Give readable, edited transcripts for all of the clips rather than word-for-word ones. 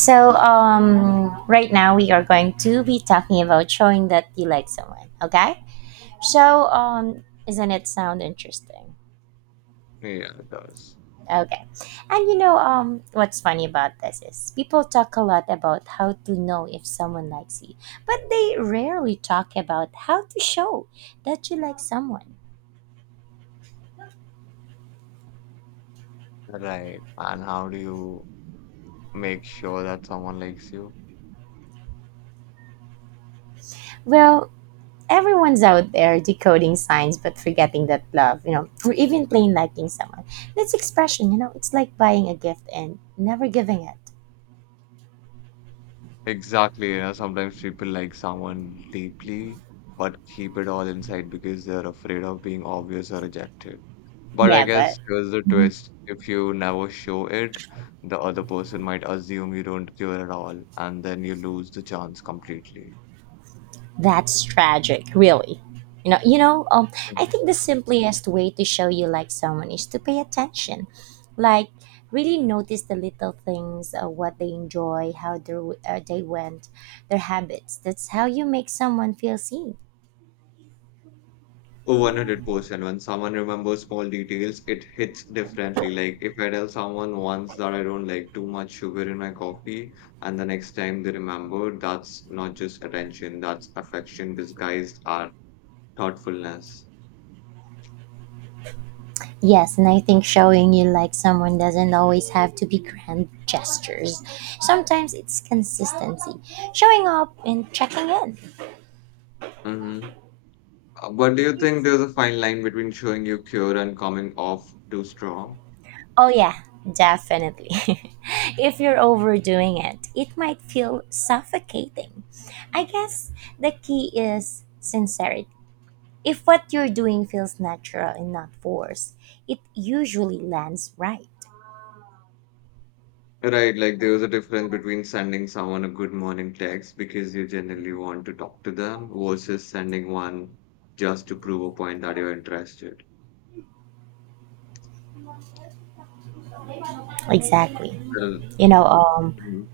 Right now we are going to be talking about showing that you like someone, okay? Isn't it sound interesting? Yeah, it does. Okay. What's funny about this is people talk a lot about how to know if someone likes you, but they rarely talk about how to show that you like someone. Right. And how do you make sure that someone likes you? Well, everyone's out there decoding signs but forgetting that love, or even plain liking someone. That's expression, it's like buying a gift and never giving it. Exactly. You know, sometimes people like someone deeply, but keep it all inside because they're afraid of being obvious or rejected. But I Yeah, but guess here's the twist. If you never show it, the other person might assume you don't care at all, and then you lose the chance completely. that's tragic, really. You know, you know. Um, I think the simplest way to show you like someone is to pay attention, like really notice the little things, what they enjoy, how their day went, their habits. That's how you make someone feel seen. Oh, 100%. When someone remembers small details, it hits differently. Like if I tell someone once that I don't like too much sugar in my coffee, and the next time they remember, that's not just attention, that's affection disguised as thoughtfulness. Yes, and I think showing you like someone doesn't always have to be grand gestures. Sometimes it's consistency, showing up and checking in. Mm-hmm. But do you think there's a fine line between showing your cure and coming off too strong? Oh, yeah, definitely. If you're overdoing it, it might feel suffocating. I guess the key is sincerity. If what you're doing feels natural and not forced, it usually lands right. Right, like there was a difference between sending someone a good morning text because you generally want to talk to them versus sending one just to prove a point that you're interested. Exactly. Well, You know, um, mhm.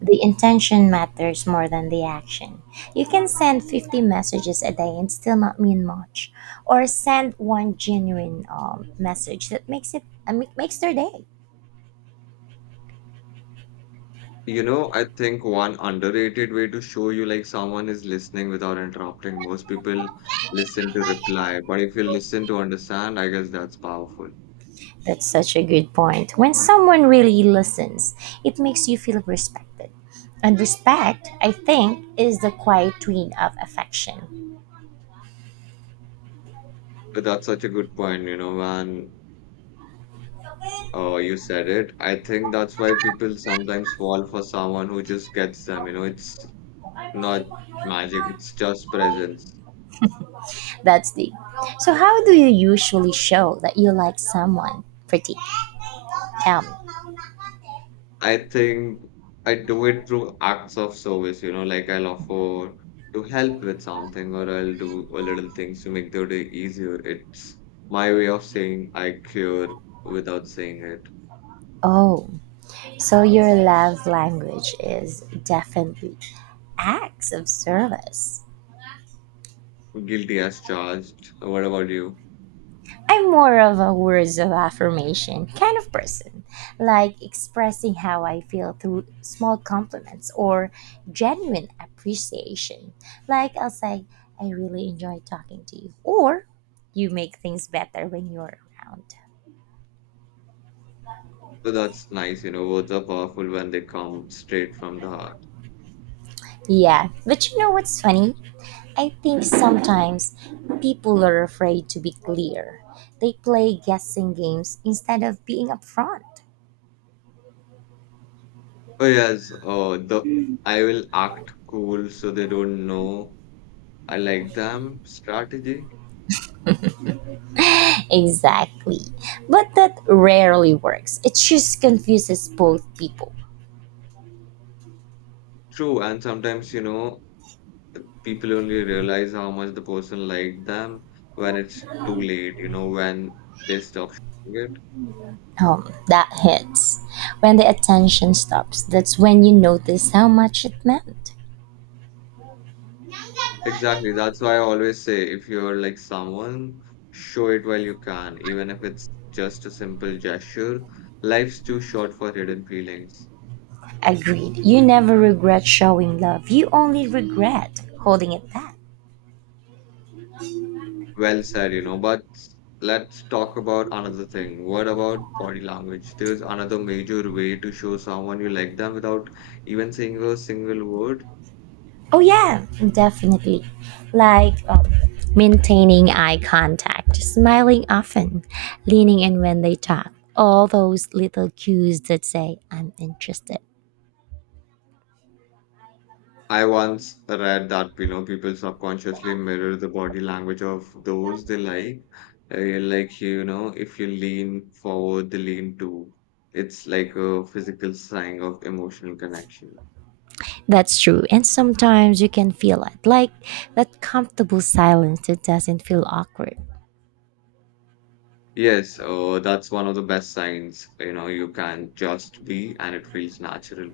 the intention matters more than the action. You can send 50 messages a day and still not mean much, or send one genuine message that makes their day. You know, I think one underrated way to show you like someone is listening without interrupting. Most people listen to reply, but if you listen to understand, I guess that's powerful. That's such a good point. When someone really listens, it makes you feel respected. And respect, I think, is the quiet twin of affection. But that's such a good point, you know, when you said it. I think that's why people sometimes fall for someone who just gets them. You know, it's not magic, it's just presence. That's deep. So, how do you usually show that you like someone pretty? Tell me. I think I do it through acts of service, you know, like I'll offer to help with something or I'll do a little things to make their day easier. It's my way of saying I care without saying it. Oh, so your love language is definitely acts of service. Guilty as charged. What about you? I'm more of a words of affirmation kind of person, like expressing how I feel through small compliments or genuine appreciation. Like I'll say, I really enjoy talking to you, or you make things better when you're around. So that's nice, you know, words are powerful when they come straight from the heart. Yeah, but you know what's funny? I think sometimes people are afraid to be clear. They play guessing games instead of being upfront. Oh yes, the I will act cool so they don't know I like them strategy. Exactly. But that rarely works. It just confuses both people. True, and sometimes, you know, people only realize how much the person liked them when it's too late, you know, when they stop showing it. That hits. When the attention stops, that's when you notice how much it meant. Exactly, that's why I always say if you're like someone, show it while you can, even if it's just a simple gesture. Life's too short for hidden feelings. Agreed. You never regret showing love, you only regret holding it back. Well said, you know, but let's talk about another thing. What about body language? There's another major way to show someone you like them without even saying a single word. Oh, yeah, definitely. Like maintaining eye contact, smiling often, leaning in when they talk. All those little cues that say, I'm interested. I once read that you know people subconsciously mirror the body language of those they like. Like you know, if you lean forward, they lean too. It's like a physical sign of emotional connection. That's true. And sometimes you can feel it, like that comfortable silence that doesn't feel awkward. Yes, that's one of the best signs. You know, you can just be, and it feels natural.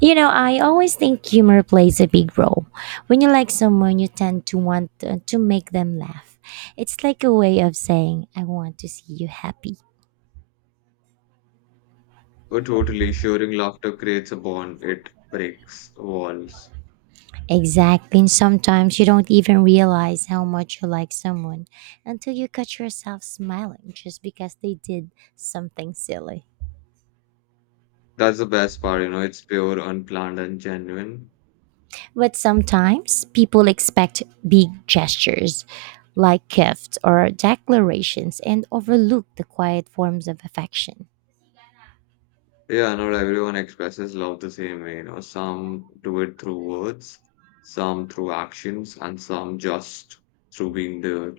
You know, I always think humor plays a big role. When you like someone, you tend to want to make them laugh. It's like a way of saying, I want to see you happy. Oh, totally. Sharing laughter creates a bond. It breaks walls. Exactly. And sometimes you don't even realize how much you like someone until you catch yourself smiling just because they did something silly. That's the best part. You know, it's pure, unplanned, and genuine. But sometimes people expect big gestures like gifts or declarations and overlook the quiet forms of affection. Yeah, not everyone expresses love the same way, you know. Some do it through words, some through actions, and some just through being there.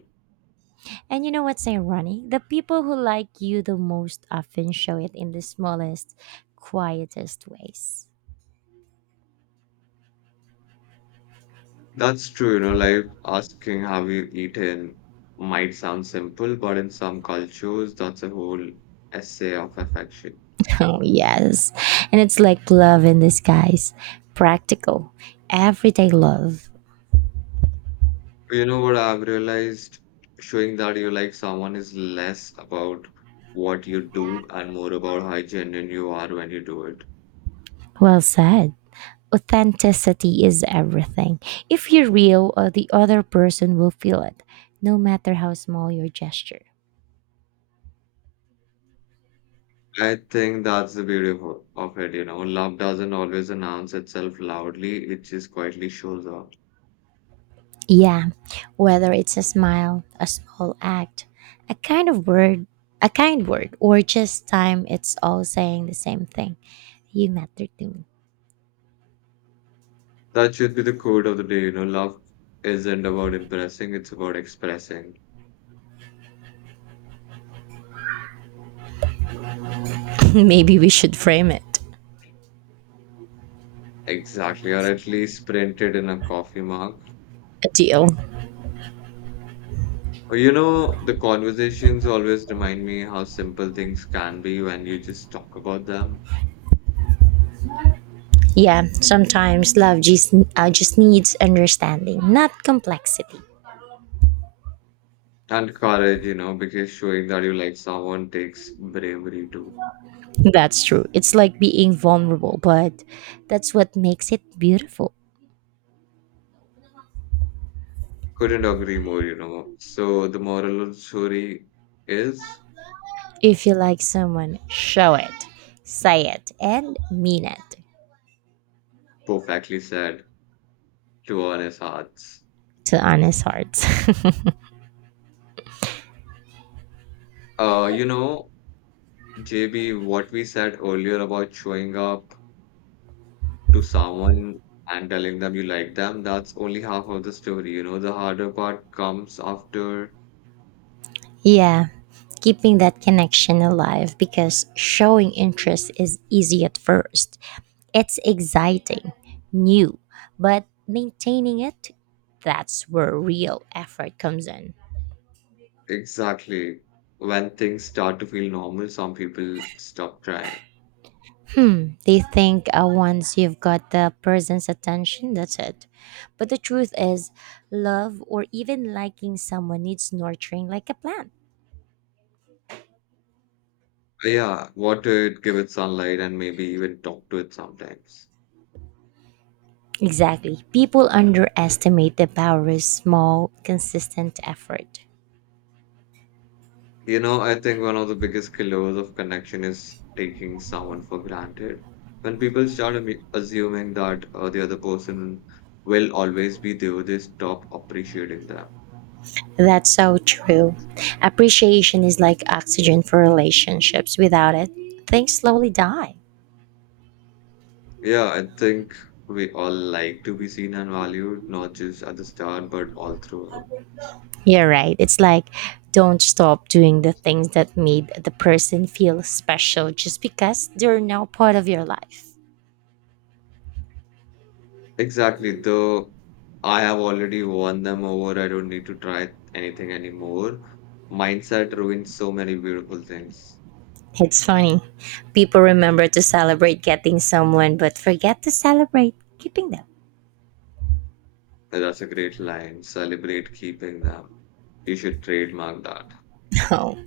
And you know what's ironic? The people who like you the most often show it in the smallest, quietest ways. That's true, you know, like asking have you eaten might sound simple, but in some cultures, that's a whole essay of affection. Oh, yes. And it's like love in disguise, practical, everyday love. You know what I've realized? Showing that you like someone is less about what you do and more about how genuine you are when you do it. Well said. Authenticity is everything. If you're real, the other person will feel it, no matter how small your gesture. I think that's the beauty of it, you know. Love doesn't always announce itself loudly, it just quietly shows up. Yeah, whether it's a smile, a small act, a kind of word, a kind word, or just time, it's all saying the same thing. You matter to me. That should be the quote of the day, you know. Love isn't about impressing, it's about expressing. Maybe we should frame it. Exactly, or at least printed in a coffee mug. A deal. Or, you know, the conversations always remind me how simple things can be when you just talk about them. Yeah, sometimes love just needs understanding, not complexity. And courage, you know, because showing that you like someone takes bravery too. That's true. It's like being vulnerable, but that's what makes it beautiful. Couldn't agree more, you know. So the moral of the story is If you like someone, show it, say it, and mean it perfectly said to honest hearts. to honest hearts. You know, JB, what we said earlier about showing up to someone and telling them you like them, that's only half of the story. You know, the harder part comes after. Yeah, keeping that connection alive because showing interest is easy at first. It's exciting, new, but maintaining it, that's where real effort comes in. Exactly, when things start to feel normal, some people stop trying. Hmm, they think once you've got the person's attention, that's it. But the truth is, love or even liking someone needs nurturing like a plant. Yeah, water it, give it sunlight, and maybe even talk to it sometimes. Exactly. People underestimate the power of small, consistent effort. You know, I think one of the biggest killers of connection is taking someone for granted. When people start assuming that the other person will always be there, they stop appreciating them. That's so true. Appreciation is like oxygen for relationships. Without it, things slowly die. Yeah, I think we all like to be seen and valued, not just at the start, but all throughout. You're right. It's like don't stop doing the things that made the person feel special just because they're now part of your life. Exactly. Though I have already won them over, I don't need to try anything anymore. Mindset ruins so many beautiful things. It's funny. People remember to celebrate getting someone but forget to celebrate keeping them. That's a great line. Celebrate keeping them. You should trademark that. Oh,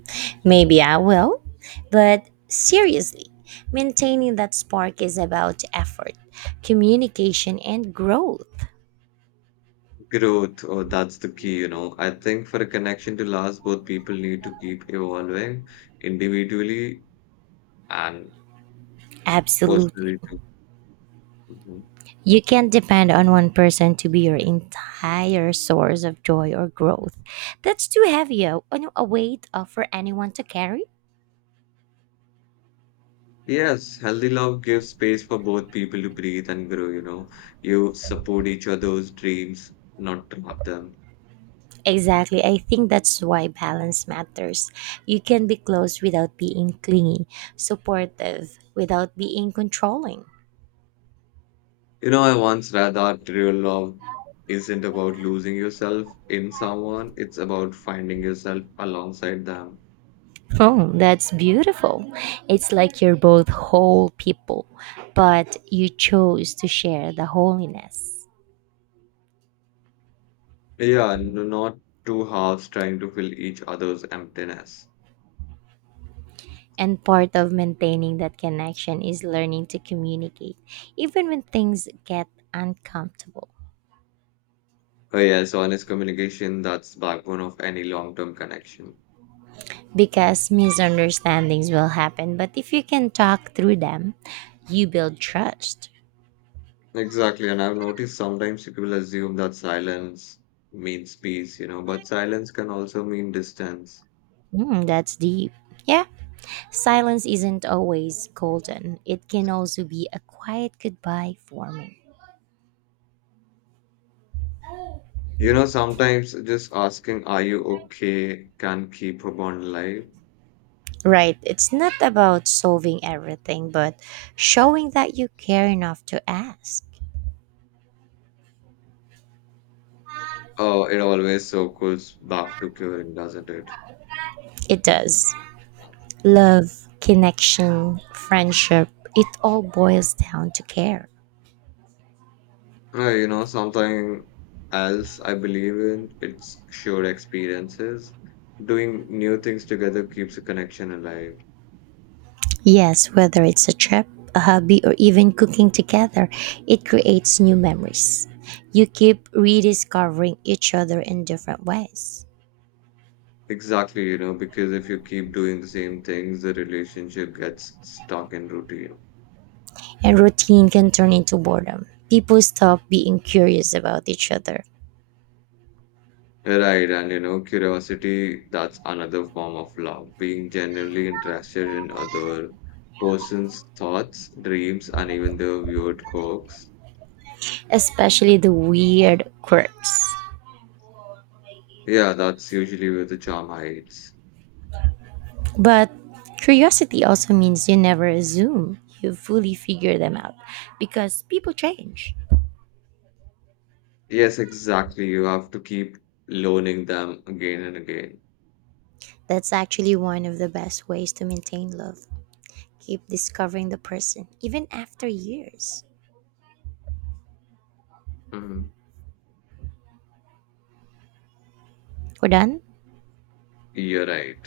maybe I will. But seriously, maintaining that spark is about effort, communication, and growth. Growth, oh, that's the key, you know. I think for a connection to last, both people need to keep evolving individually and Absolutely. personally too. Mhm. You can't depend on one person to be your entire source of joy or growth. That's too heavy a weight for anyone to carry. Yes, healthy love gives space for both people to breathe and grow, you know. You support each other's dreams, not trap them. Exactly. I think that's why balance matters. You can be close without being clingy, supportive without being controlling. You know, I once read that real love isn't about losing yourself in someone, it's about finding yourself alongside them. Oh, that's beautiful. It's like you're both whole people, but you chose to share the holiness. Yeah, not two halves trying to fill each other's emptiness. And part of maintaining that connection is learning to communicate, even when things get uncomfortable. Oh, yes, honest communication, that's backbone of any long-term connection. Because misunderstandings will happen, but if you can talk through them, you build trust. Exactly, and I've noticed sometimes people assume that silence means peace, you know, but silence can also mean distance. Mm, that's deep. Yeah. Silence isn't always golden, it can also be a quiet goodbye forming. You know, sometimes just asking, are you okay, can keep a bond alive. Right, it's not about solving everything, but showing that you care enough to ask. Oh, it always circles back to curing, doesn't it? It does. Love, connection, friendship, it all boils down to care. You know, something else I believe in, it's shared experiences. Doing new things together keeps a connection alive. Yes, whether it's a trip, a hobby, or even cooking together, it creates new memories. You keep rediscovering each other in different ways. Exactly, you know, because if you keep doing the same things, the relationship gets stuck in routine. And routine can turn into boredom. People stop being curious about each other, Right, and you know, curiosity, that's another form of love. Being genuinely interested in other person's thoughts, dreams, and even their weird quirks. especially the weird quirks. Yeah, that's usually where the charm hides. But curiosity also means you never assume you fully figure them out because people change. Yes, exactly. You have to keep loaning them again and again. That's actually one of the best ways to maintain love. Keep discovering the person even after years. Hmm. We're done? You're right.